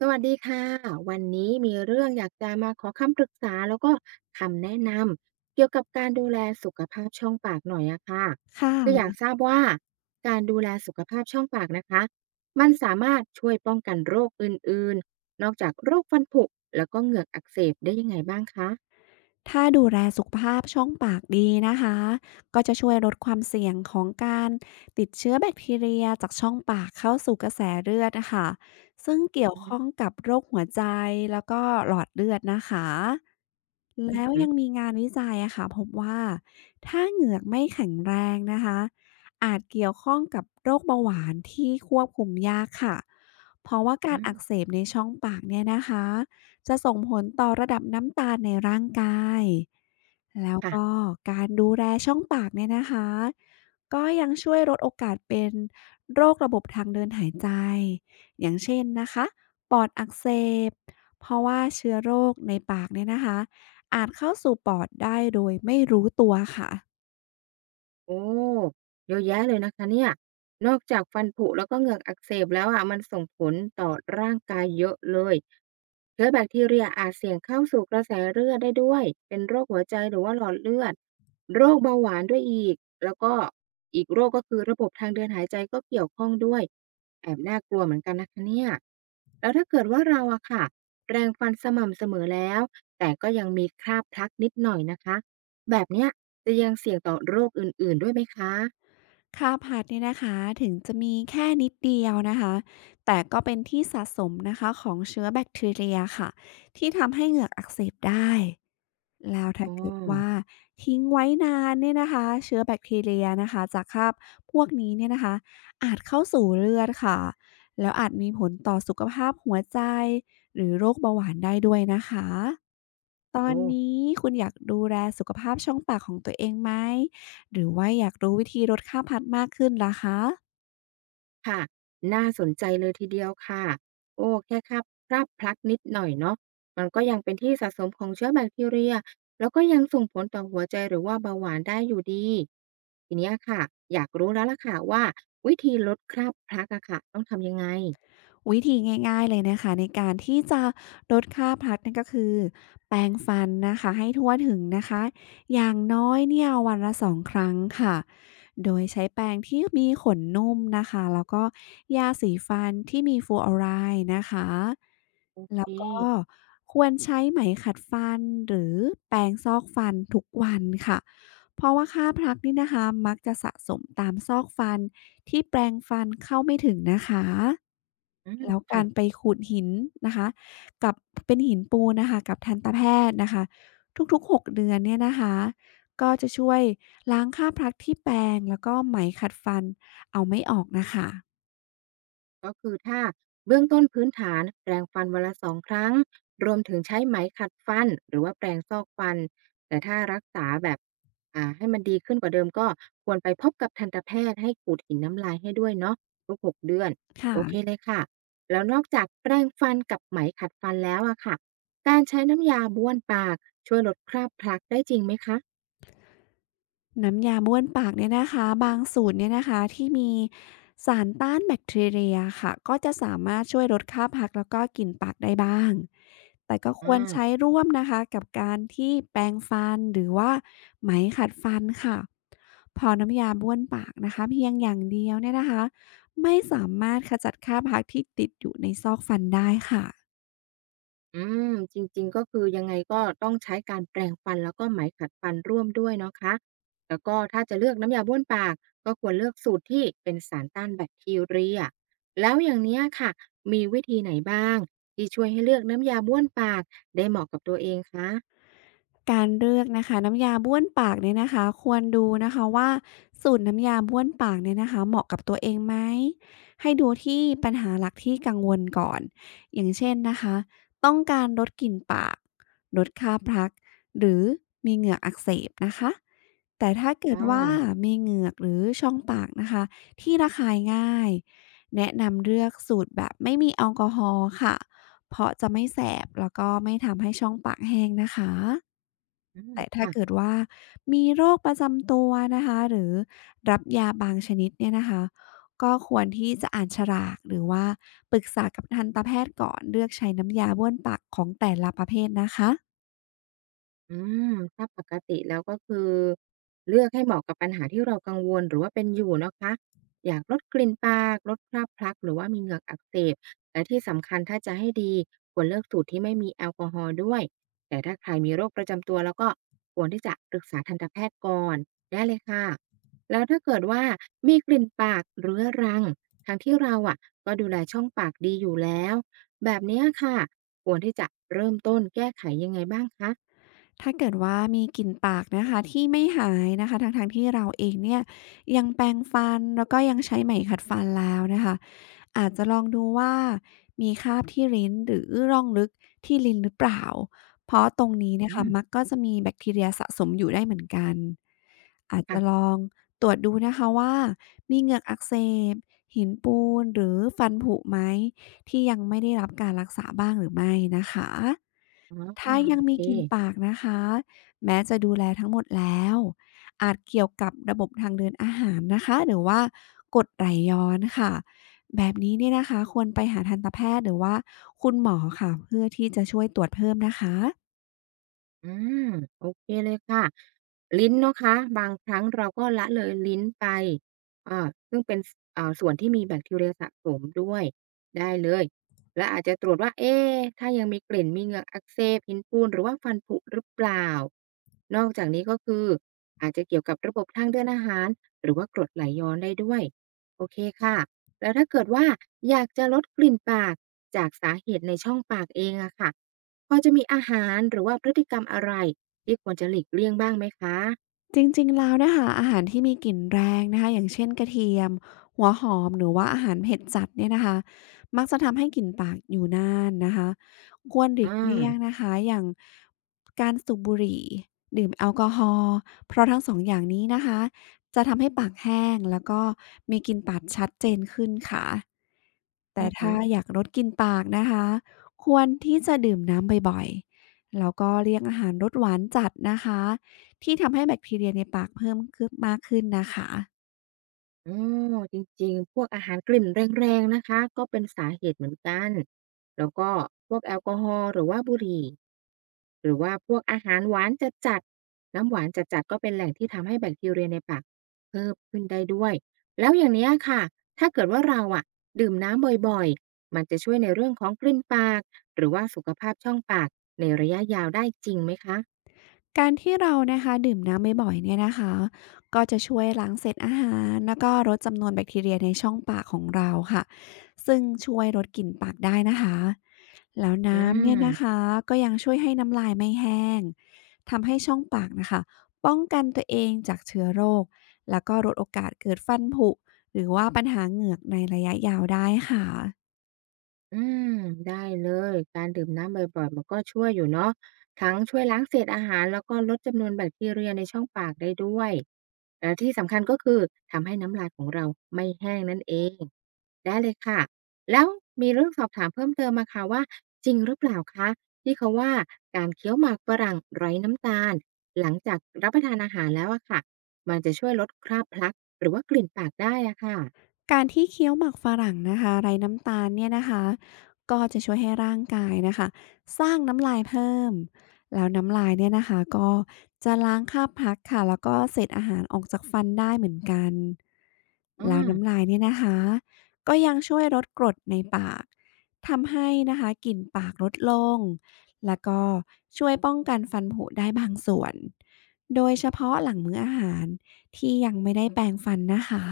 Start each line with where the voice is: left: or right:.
right: สวัสดีค่ะวันนี้มีเรื่องอยากจะมาขอคำปรึกษาแล้วก็คำแนะนำเกี่ยวกับการดูแลสุขภาพช่องปากหน่อยอะค่ะ
left: ค่ะ
right: คืออยากทราบว่าการดูแลสุขภาพช่องปากนะคะมันสามารถช่วยป้องกันโรคอื่นๆนอกจากโรคฟันผุแล้วก็เหงือกอักเสบได้ยังไงบ้างคะ
left: ถ้าดูแลสุขภาพช่องปากดีนะคะก็จะช่วยลดความเสี่ยงของการติดเชื้อแบคทีเรียจากช่องปากเข้าสู่กระแสเลือดนะคะซึ่งเกี่ยว
right: อื
left: ข้
right: ม
left: องกับโรคหัวใจแล้วก็หลอดเลือดนะคะ
right: อม
left: แล้ว
right: อืม
left: ยังมีงานวิจัยอะค่ะพบว่าถ้าเหงือกไม่แข็งแรงนะคะอาจเกี่ยวข้องกับโรคเบาหวานที่ควบคุมยากค่ะเพราะว่ากา
right: อื
left: รอักเส
right: ม
left: บในช่องปากเนี่ยนะคะ จะส่งผลต่อระดับน้ำตาลในร่างกาย แล้วก็
right: ค่ะ
left: การดูแลช่องปากเนี่ยนะคะ ก็ยังช่วยลดโอกาสเป็นโรคระบบทางเดินหายใจ อย่างเช่นนะคะปอดอักเสบเพราะว่าเชื้อโรคในปากเนี่ยนะคะอาจเข้าสู่ปอดได้โดยไม่รู้ตัวค่ะ
right: โอ้เยอะแยะเลยนะคะเนี่ยนอกจากฟันผุแล้วก็เหงือกอักเสบแล้วอะมันส่งผลต่อร่างกายเยอะเลยเชื้อแบคทีเรียอาจเสี่ยงเข้าสู่กระแสเลือดได้ด้วยเป็นโรคหัวใจหรือว่าหลอดเลือดโรคเบาหวานด้วยอีกแล้วก็อีกโรคก็คือระบบทางเดินหายใจก็เกี่ยวข้องด้วยแอบน่ากลัวเหมือนกันนะคะเนี่ยแล้วถ้าเกิดว่าเราอะค่ะแปรงฟันสม่ำเสมอแล้วแต่ก็ยังมีคราบพลักนิดหน่อยนะคะ แบบเนี้ยจะยังเสี่ยงต่อโรคอื่นๆ ด้วยไหมคะ
left: ค่าพัดเนี่ยนะคะถึงจะมีแค่นิดเดียวนะคะแต่ก็เป็นที่สะสมนะคะของเชื้อแบคทีเรียค่ะที่ทำให้เหงือกอักเสบได้แล้วถ้า
right: อ๋อ
left: เกิดว่าทิ้งไว้นานเนี่ยนะคะเชื้อแบคทีเรียนะคะจากคราบพวกนี้เนี่ยนะคะอาจเข้าสู่เลือดค่ะแล้วอาจมีผลต่อสุขภาพหัวใจหรือโรคเบาหวานได้ด้วยนะคะตอน
right: โอ้
left: นี้คุณอยากดูแลสุขภาพช่องปากของตัวเองไหม หรือว่าอยากรู้วิธีลดค่าพัดมากขึ้นล่ะคะ
right: ค่ะ น่าสนใจเลยทีเดียวค่ะโอ้แค่คาบคลาบพลักนิดหน่อยเนาะมันก็ยังเป็นที่สะสมของเชื้อแบคทีเรียแล้วก็ยังส่งผลต่อหัวใจหรือว่าเบาหวานได้อยู่ดีทีเนี้ยค่ะอยากรู้แล้วล่ะค่ะว่าวิธีลดคราบพลักอะค่ะต้องทำยังไง
left: วิธีง่ายๆเลยนะคะในการที่จะลดค่าพลัสนั่นก็คือแปรงฟันนะคะให้ทั่วถึงนะคะอย่างน้อยเนี่ยวันละสองครั้งค่ะโดยใช้แปรงที่มีขนนุ่มนะคะแล้วก็ยาสีฟันที่มีฟลูออไรด์นะคะ
right: โอเค
left: แล้วก็ควรใช้ไหมขัดฟันหรือแปรงซอกฟันทุกวันค่ะเพราะว่าค่าพลัสนี่นะคะมักจะสะสมตามซอกฟันที่แปรงฟันเข้าไม่ถึงนะคะ
right: อา
left: แล้วกา
right: ค่ะ
left: รไปขูดหินนะคะกับเป็นหินปูนนะคะกับทันตแพทย์นะคะทุกๆ6เดือนเนี่ยนะคะก็จะช่วยล้างคราบพลักที่แปรงแล้วก็ไหมขัดฟันเอาไม่ออกน่ะค่ะ
right: ก็คือถ้าเบื้องต้นพื้นฐานแปรงฟันวันละ2ครั้งรวมถึงใช้ไหมขัดฟันหรือว่าแปรงซอกฟันแต่ถ้ารักษาแบบให้มันดีขึ้นกว่าเดิมก็ควรไปพบกับทันตแพทย์ให้ขูดหินน้ำลายให้ด้วยเนาะทุก6เดือน
left: ค่ะ
right: โอเคเลยค่ะแล้วนอกจากแปรงฟันกับไหมขัดฟันแล้วอะค่ะการใช้น้ำยาบ้วนปากช่วยลดคราบพลักได้จริงไหมคะ
left: น้ำยาบ้วนปากเนี่ยนะคะบางสูตรเนี่ยนะคะที่มีสารต้านแบคทีเรียค่ะก็จะสามารถช่วยลดค่าพักแล้วก็กลิ่นปากได้บ้างแต่ก็ควร
right: อา
left: ใช้ร่วมนะคะกับการที่แปรงฟันหรือว่าไหมขัดฟันค่ะพอน้ำยาบ้วนปากนะคะเพียงอย่างเดียวเนี่ยนะคะไม่สามารถขจัดค่าพักที่ติดอยู่ในซอกฟันได้ค่ะ
right: อืมจริงๆก็คือยังไงก็ต้องใช้การแปรงฟันแล้วก็ไหมขัดฟันร่วมด้วยเนาะคะแล้วก็ถ้าจะเลือกน้ำยาบ้วนปากก็ควรเลือกสูตรที่เป็นสารต้านแบคทีเรีย แล้วอย่างเนี้ยค่ะมีวิธีไหนบ้างที่ช่วยให้เลือกน้ำยาบ้วนปากได้เหมาะกับตัวเองคะ
left: การเลือกนะคะน้ำยาบ้วนปากเนี่ยนะคะควรดูนะคะว่าสูตรน้ำยาบ้วนปากเนี่ยนะคะเหมาะกับตัวเองไหมให้ดูที่ปัญหาหลักที่กังวลก่อนอย่างเช่นนะคะต้องการลดกลิ่นปากลดค่าพลักหรือมีเหงือกอักเสบนะคะแต่ถ้าเกิ
right: อ้
left: ดว่า
right: อ
left: มีเหงือกหรือช่องปากนะคะที่ระคายง่ายแนะนำเลือกสูตรแบบไม่มีแอลกอฮอล์ค่ะเพราะจะไม่แสบแล้วก็ไม่ทำให้ช่องปากแห้งนะคะ
right: อืม
left: แต่ถ้าเกิ
right: ค่ะ
left: ดว่ามีโรคประจำตัวนะคะหรือรับยาบางชนิดเนี่ยนะคะก็ควรที่จะอ่านฉลากหรือว่าปรึกษากับทันตแพทย์ก่อนเลือกใช้น้ำยาบ้วนปากของแต่ละประเภทนะคะ
right: อืมถ้าปกติแล้วก็คือเลือกให้เหมาะกับปัญหาที่เรากังวลหรือว่าเป็นอยู่นะคะอยากลดกลิ่นปากลดคราบพลักหรือว่ามีเหงือกอักเสบและที่สำคัญถ้าจะให้ดีควรเลือกสูตรที่ไม่มีแอลกอฮอล์ด้วยแต่ถ้าใครมีโรคประจำตัวแล้วก็ควรที่จะปรึกษาทันตแพทย์ก่อนได้เลยค่ะแล้วถ้าเกิดว่ามีกลิ่นปากเรื้อรังทั้งที่เราอะก็ดูแลช่องปากดีอยู่แล้วแบบเนี้ยค่ะควรที่จะเริ่มต้นแก้ไขยังไงบ้างคะ
left: ถ้าเกิดว่ามีกลิ่นปากนะคะที่ไม่หายนะคะทั้งๆที่เราเองเนี่ยยังแปรงฟันแล้วก็ยังใช้ไหมขัดฟันแล้วนะคะอาจจะลองดูว่ามีคราบที่ลิ้นหรือร่องลึกที่ลิ้นหรือเปล่าเพราะตรงนี้
right: อื
left: เนะคะ
right: ม
left: มักก็จะมีแบคทีเรียสะสมอยู่ได้เหมือนกันอาจจะล
right: ค่ะ
left: องตรวจดูนะคะว่ามีเหงือกอักเสบหินปูนหรือฟันผุไหมที่ยังไม่ได้รับการรักษาบ้างหรือไม่นะคะ
right: อ๋อ
left: ถ้ายั
right: โอ
left: งมี
right: เค
left: กลิ่นปากนะคะแม้จะดูแลทั้งหมดแล้วอาจเกี่ยวกับระบบทางเดินอาหารนะคะหรือว่ากรดไหลย้อนค่ะแบบนี้เนี่ยนะคะควรไปหาทันตแพทย์หรือว่าคุณหมอค่ะเพื่อที่จะช่วยตรวจเพิ่มนะคะ
right: อืมโอเคเลยค่ะลิ้นเนาะคะบางครั้งเราก็ละเลยลิ้นไปซึ่งเป็นสส่วนที่มีแบคทีเรียสะสมด้วยได้เลยและอาจจะตรวจว่าเอ๊ถ้ายังมีกลิ่นมีเหงือกอักเสบหินปูนหรือว่าฟันผุหรือเปล่านอกจากนี้ก็คืออาจจะเกี่ยวกับระบบทางเดินอาหารหรือว่ากรดไหลย้อนได้ด้วยโอเคค่ะแล้วถ้าเกิดว่าอยากจะลดกลิ่นปากจากสาเหตุในช่องปากเองอะค่ะ พอจะมีอาหารหรือว่าพฤติกรรมอะไรที่ควรจะหลีกเลี่ยงบ้างไหมคะ
left: จริงๆ แล้วนะคะอาหารที่มีกลิ่นแรงนะคะอย่างเช่นกระเทียมหัวหอมหรือว่าอาหารเผ็ดจัดเนี่ยนะคะมักจะทำให้กลิ่นปากอยู่นานนะคะควรหลีกเลี่ยง
right: อา
left: นะคะอย่างการสูบบุหรี่ดื่มแอลกอฮอล์เพราะทั้งสองอย่างนี้นะคะจะทำให้ปากแห้งแล้วก็มีกลิ่นปากชัดเจนขึ้นค่ะแต่
right: อือฮึ
left: ถ้าอยากลดกลิ่นปากนะคะควรที่จะดื่มน้ำบ่อยๆแล้วก็เลี่ยงอาหารรสหวานจัดนะคะ ที่ทำให้แบคทีเรียในปากเพิ่มขึ้นมากขึ้นนะคะ
right: อ๋อจริงๆ พวกอาหารกลิ่นแรงๆนะคะก็เป็นสาเหตุเหมือนกันแล้วก็พวกแอลกอฮอล์หรือว่าบุหรี่หรือว่าพวกอาหารหวานจัดๆน้ำหวานจัดๆก็เป็นแหล่งที่ทำให้แบคทีเรียในปากเพิ่มขึ้นได้ด้วยแล้วอย่างเนี้ยค่ะ ถ้าเกิดว่าเราอะดื่มน้ำบ่อยๆ มันจะช่วยในเรื่องของกลิ่นปากหรือว่าสุขภาพช่องปากในระยะยาวได้จริงไหมคะ
left: การที่เรานะคะดื่มน้ำบ่อยๆเนี่ยนะคะก็จะช่วยล้างเศษอาหารแล้วก็ลดจำนวนแบคทีเรียในช่องปากของเราค่ะซึ่งช่วยลดกลิ่นปากได้นะคะแล้ว
right: อื
left: น้ำเนี่ยนะคะ
right: ม
left: ก็ยังช่วยให้น้ำลายไม่แห้งทำให้ช่องปากนะคะป้องกันตัวเองจากเชื้อโรคแล้วก็ลดโอกาสเกิดฟันผุหรือว่าปัญหาเหงือกในระยะยาวได้ค่ะ
right: อืมได้เลยการดื่มน้ำบ่อยๆมันก็ช่วยอยู่เนาะทั้งช่วยล้างเศษอาหารแล้วก็ลดจำนวนแบคทีเรียในช่องปากได้ด้วยและที่สำคัญก็คือทำให้น้ำลายของเราไม่แห้งนั่นเองได้เลยค่ะแล้วมีเรื่องสอบถามเพิ่มเติมมาค่ะว่าจริงหรือเปล่าคะที่เขาว่าการเคี้ยวหมากฝรั่งไร้น้ำตาลหลังจากรับประทานอาหารแล้วอะค่ะมันจะช่วยลดคราบพลักหรือว่ากลิ่นปากได้อะค่ะ
left: การที่เคี้ยวหมากฝรั่งนะคะไร้น้ำตาลเนี่ยนะคะก็จะช่วยให้ร่างกายนะคะสร้างน้ำลายเพิ่มแล้วน้ำลายเนี่ยนะคะก็จะล้างคราบพลักค่ะแล้วก็เศษอาหารออกจากฟันได้เหมือนกัน
right: อา
left: แล้วน้ำลายเนี่ยนะคะก็ยังช่วยลดกรดในปากทำให้นะคะกลิ่นปากลดลงแล้วก็ช่วยป้องกันฟันผุได้บางส่วนโดยเฉพาะหลังมื้ออาหารที่ยังไม่ได้แปรงฟันนะคะ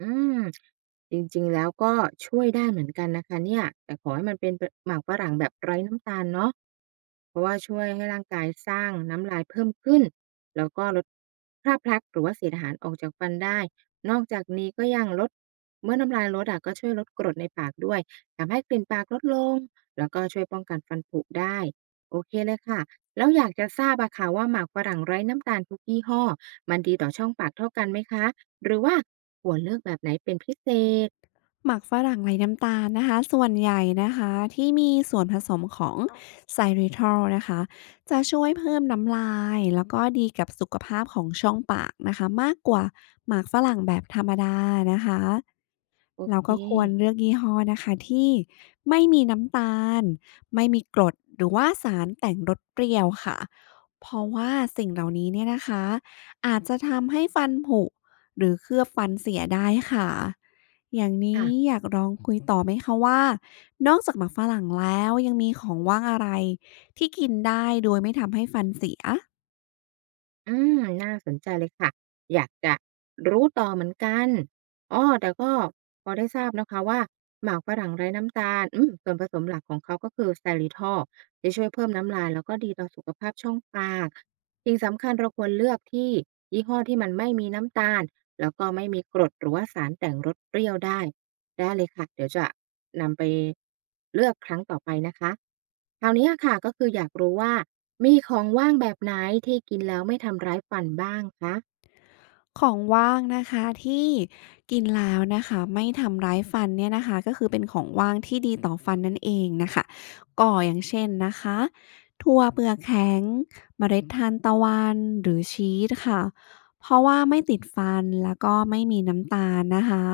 right: อืมจริงๆ แล้วก็ช่วยได้เหมือนกันนะคะเนี่ยแต่ขอให้มันเป็นหมากฝรั่งแบบไร้น้ำตาลเนาะเพราะว่าช่วยให้ร่างกายสร้างน้ำลายเพิ่มขึ้นแล้วก็ลดคราบพลักหรือว่าเศษอาหารออกจากฟันได้นอกจากนี้ก็ยังลดเมื่อน้ำลายลดอะก็ช่วยลดกรดในปากด้วยทำให้กลิ่นปากลดลงแล้วก็ช่วยป้องกันฟันผุได้โอเคเลยค่ะแล้วอยากจะทราบอะค่ะว่าหมากฝรั่งไร้น้ำตาลทุกยี่ห้อมันดีต่อช่องปากเท่ากันไหมคะ หรือว่าควรเลือกแบบไหนเป็นพิเศษ
left: หมักฝรั่งไร้น้ำตาลนะคะส่วนใหญ่นะคะที่มีส่วนผสมของXylitol นะคะจะช่วยเพิ่มน้ำลายแล้วก็ดีกับสุขภาพของช่องปากนะคะมากกว่าหมากฝรั่งแบบธรรมดานะคะ
right: โอ
left: เรา
right: เค
left: ก็ควรเลือกยี่ห้อนะคะที่ไม่มีน้ำตาลไม่มีกรดหรือว่าสารแต่งรสเปรี้ยวค่ะเพราะว่าสิ่งเหล่านี้เนี่ยนะคะอาจจะทำให้ฟันผุหรือเคลือบฟันเสียได้ค่ะอย่าง
right: ค่ะ
left: นี้อยากลองคุยต่อไหมคะว่านอกจากหมากฝรั่งแล้วยังมีของว่างอะไรที่กินได้โดยไม่ทำให้ฟันเสีย
right: อืมน่าสนใจเลยค่ะอยากจะรู้ต่อเหมือนกันอ้อแต่ก็พอได้ทราบนะคะว่าหมากฝรั่งไร้น้ำตาลส่วนผสมหลักของเขาก็คือ Xylitol จะช่วยเพิ่มน้ำลายแล้วก็ดีต่อสุขภาพช่องปากสิ่งสำคัญเราควรเลือกที่ยี่ห้อที่มันไม่มีน้ำตาล แล้วก็ไม่มีกรดหรือว่าสารแต่งรสเปรี้ยวได้ได้เลยค่ะเดี๋ยวจะนำไปเลือกครั้งต่อไปนะคะคราวนี้อะค่ะก็คืออยากรู้ว่ามีของว่างแบบไหนที่กินแล้วไม่ทำร้ายฟันบ้างคะ
left: ของว่างนะคะที่กินแล้วนะคะไม่ทำร้ายฟันเนี่ยนะคะก็คือเป็นของว่างที่ดีต่อฟันนั่นเองนะคะก็อย่างเช่นนะคะถั่วเปลือกแข็งเมล็ดทานตะวันหรือชีสค่ะเพราะว่าไม่ติดฟันแล้วก็ไม่มีน้ำตาลนะคะ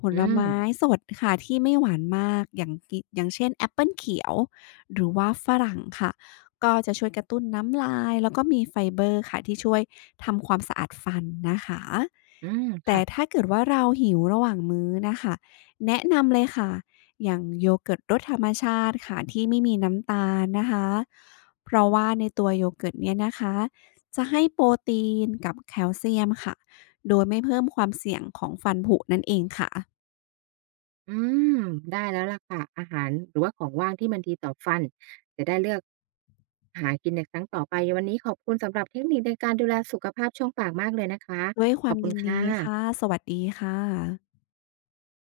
left: ผ
right: อื
left: ล
right: ม
left: ไม้สดค่ะที่ไม่หวานมากอย่างเช่นแอปเปิลเขียวหรือว่าฝรั่งค่ะ ก็จะช่วยกระตุ้นน้ำลายแล้วก็มีไฟเบอร์ค่ะที่ช่วยทำความสะอาดฟันนะคะ
right: อืม
left: แต่
right: ค่ะ
left: ถ้าเกิดว่าเราหิวระหว่างมื้อนะคะแนะนำเลยค่ะอย่างโยเกิร์ตรสธรรมชาติค่ะที่ไม่มีน้ำตาลนะคะเพราะว่าในตัวโยเกิร์ตเนี่ยนะคะจะให้โปรตีนกับแคลเซียมค่ะโดยไม่เพิ่มความเสี่ยงของฟันผุนั่นเองค่ะ
right: อืมได้แล้วล่ะค่ะอาหารหรือว่าของว่างที่มันดีต่อฟันจะได้เลือกหากินในครั้งต่อไปวันนี้ขอบคุณสำหรับเทคนิคในการดูแลสุขภาพช่องปากมากเลยนะคะ
left: ด้วยค
right: ข
left: วา
right: อบ
left: ม
right: คุณ
left: ยิน
right: ค่
left: ดีค่ะ
right: ะ
left: สวัสดีค่ะ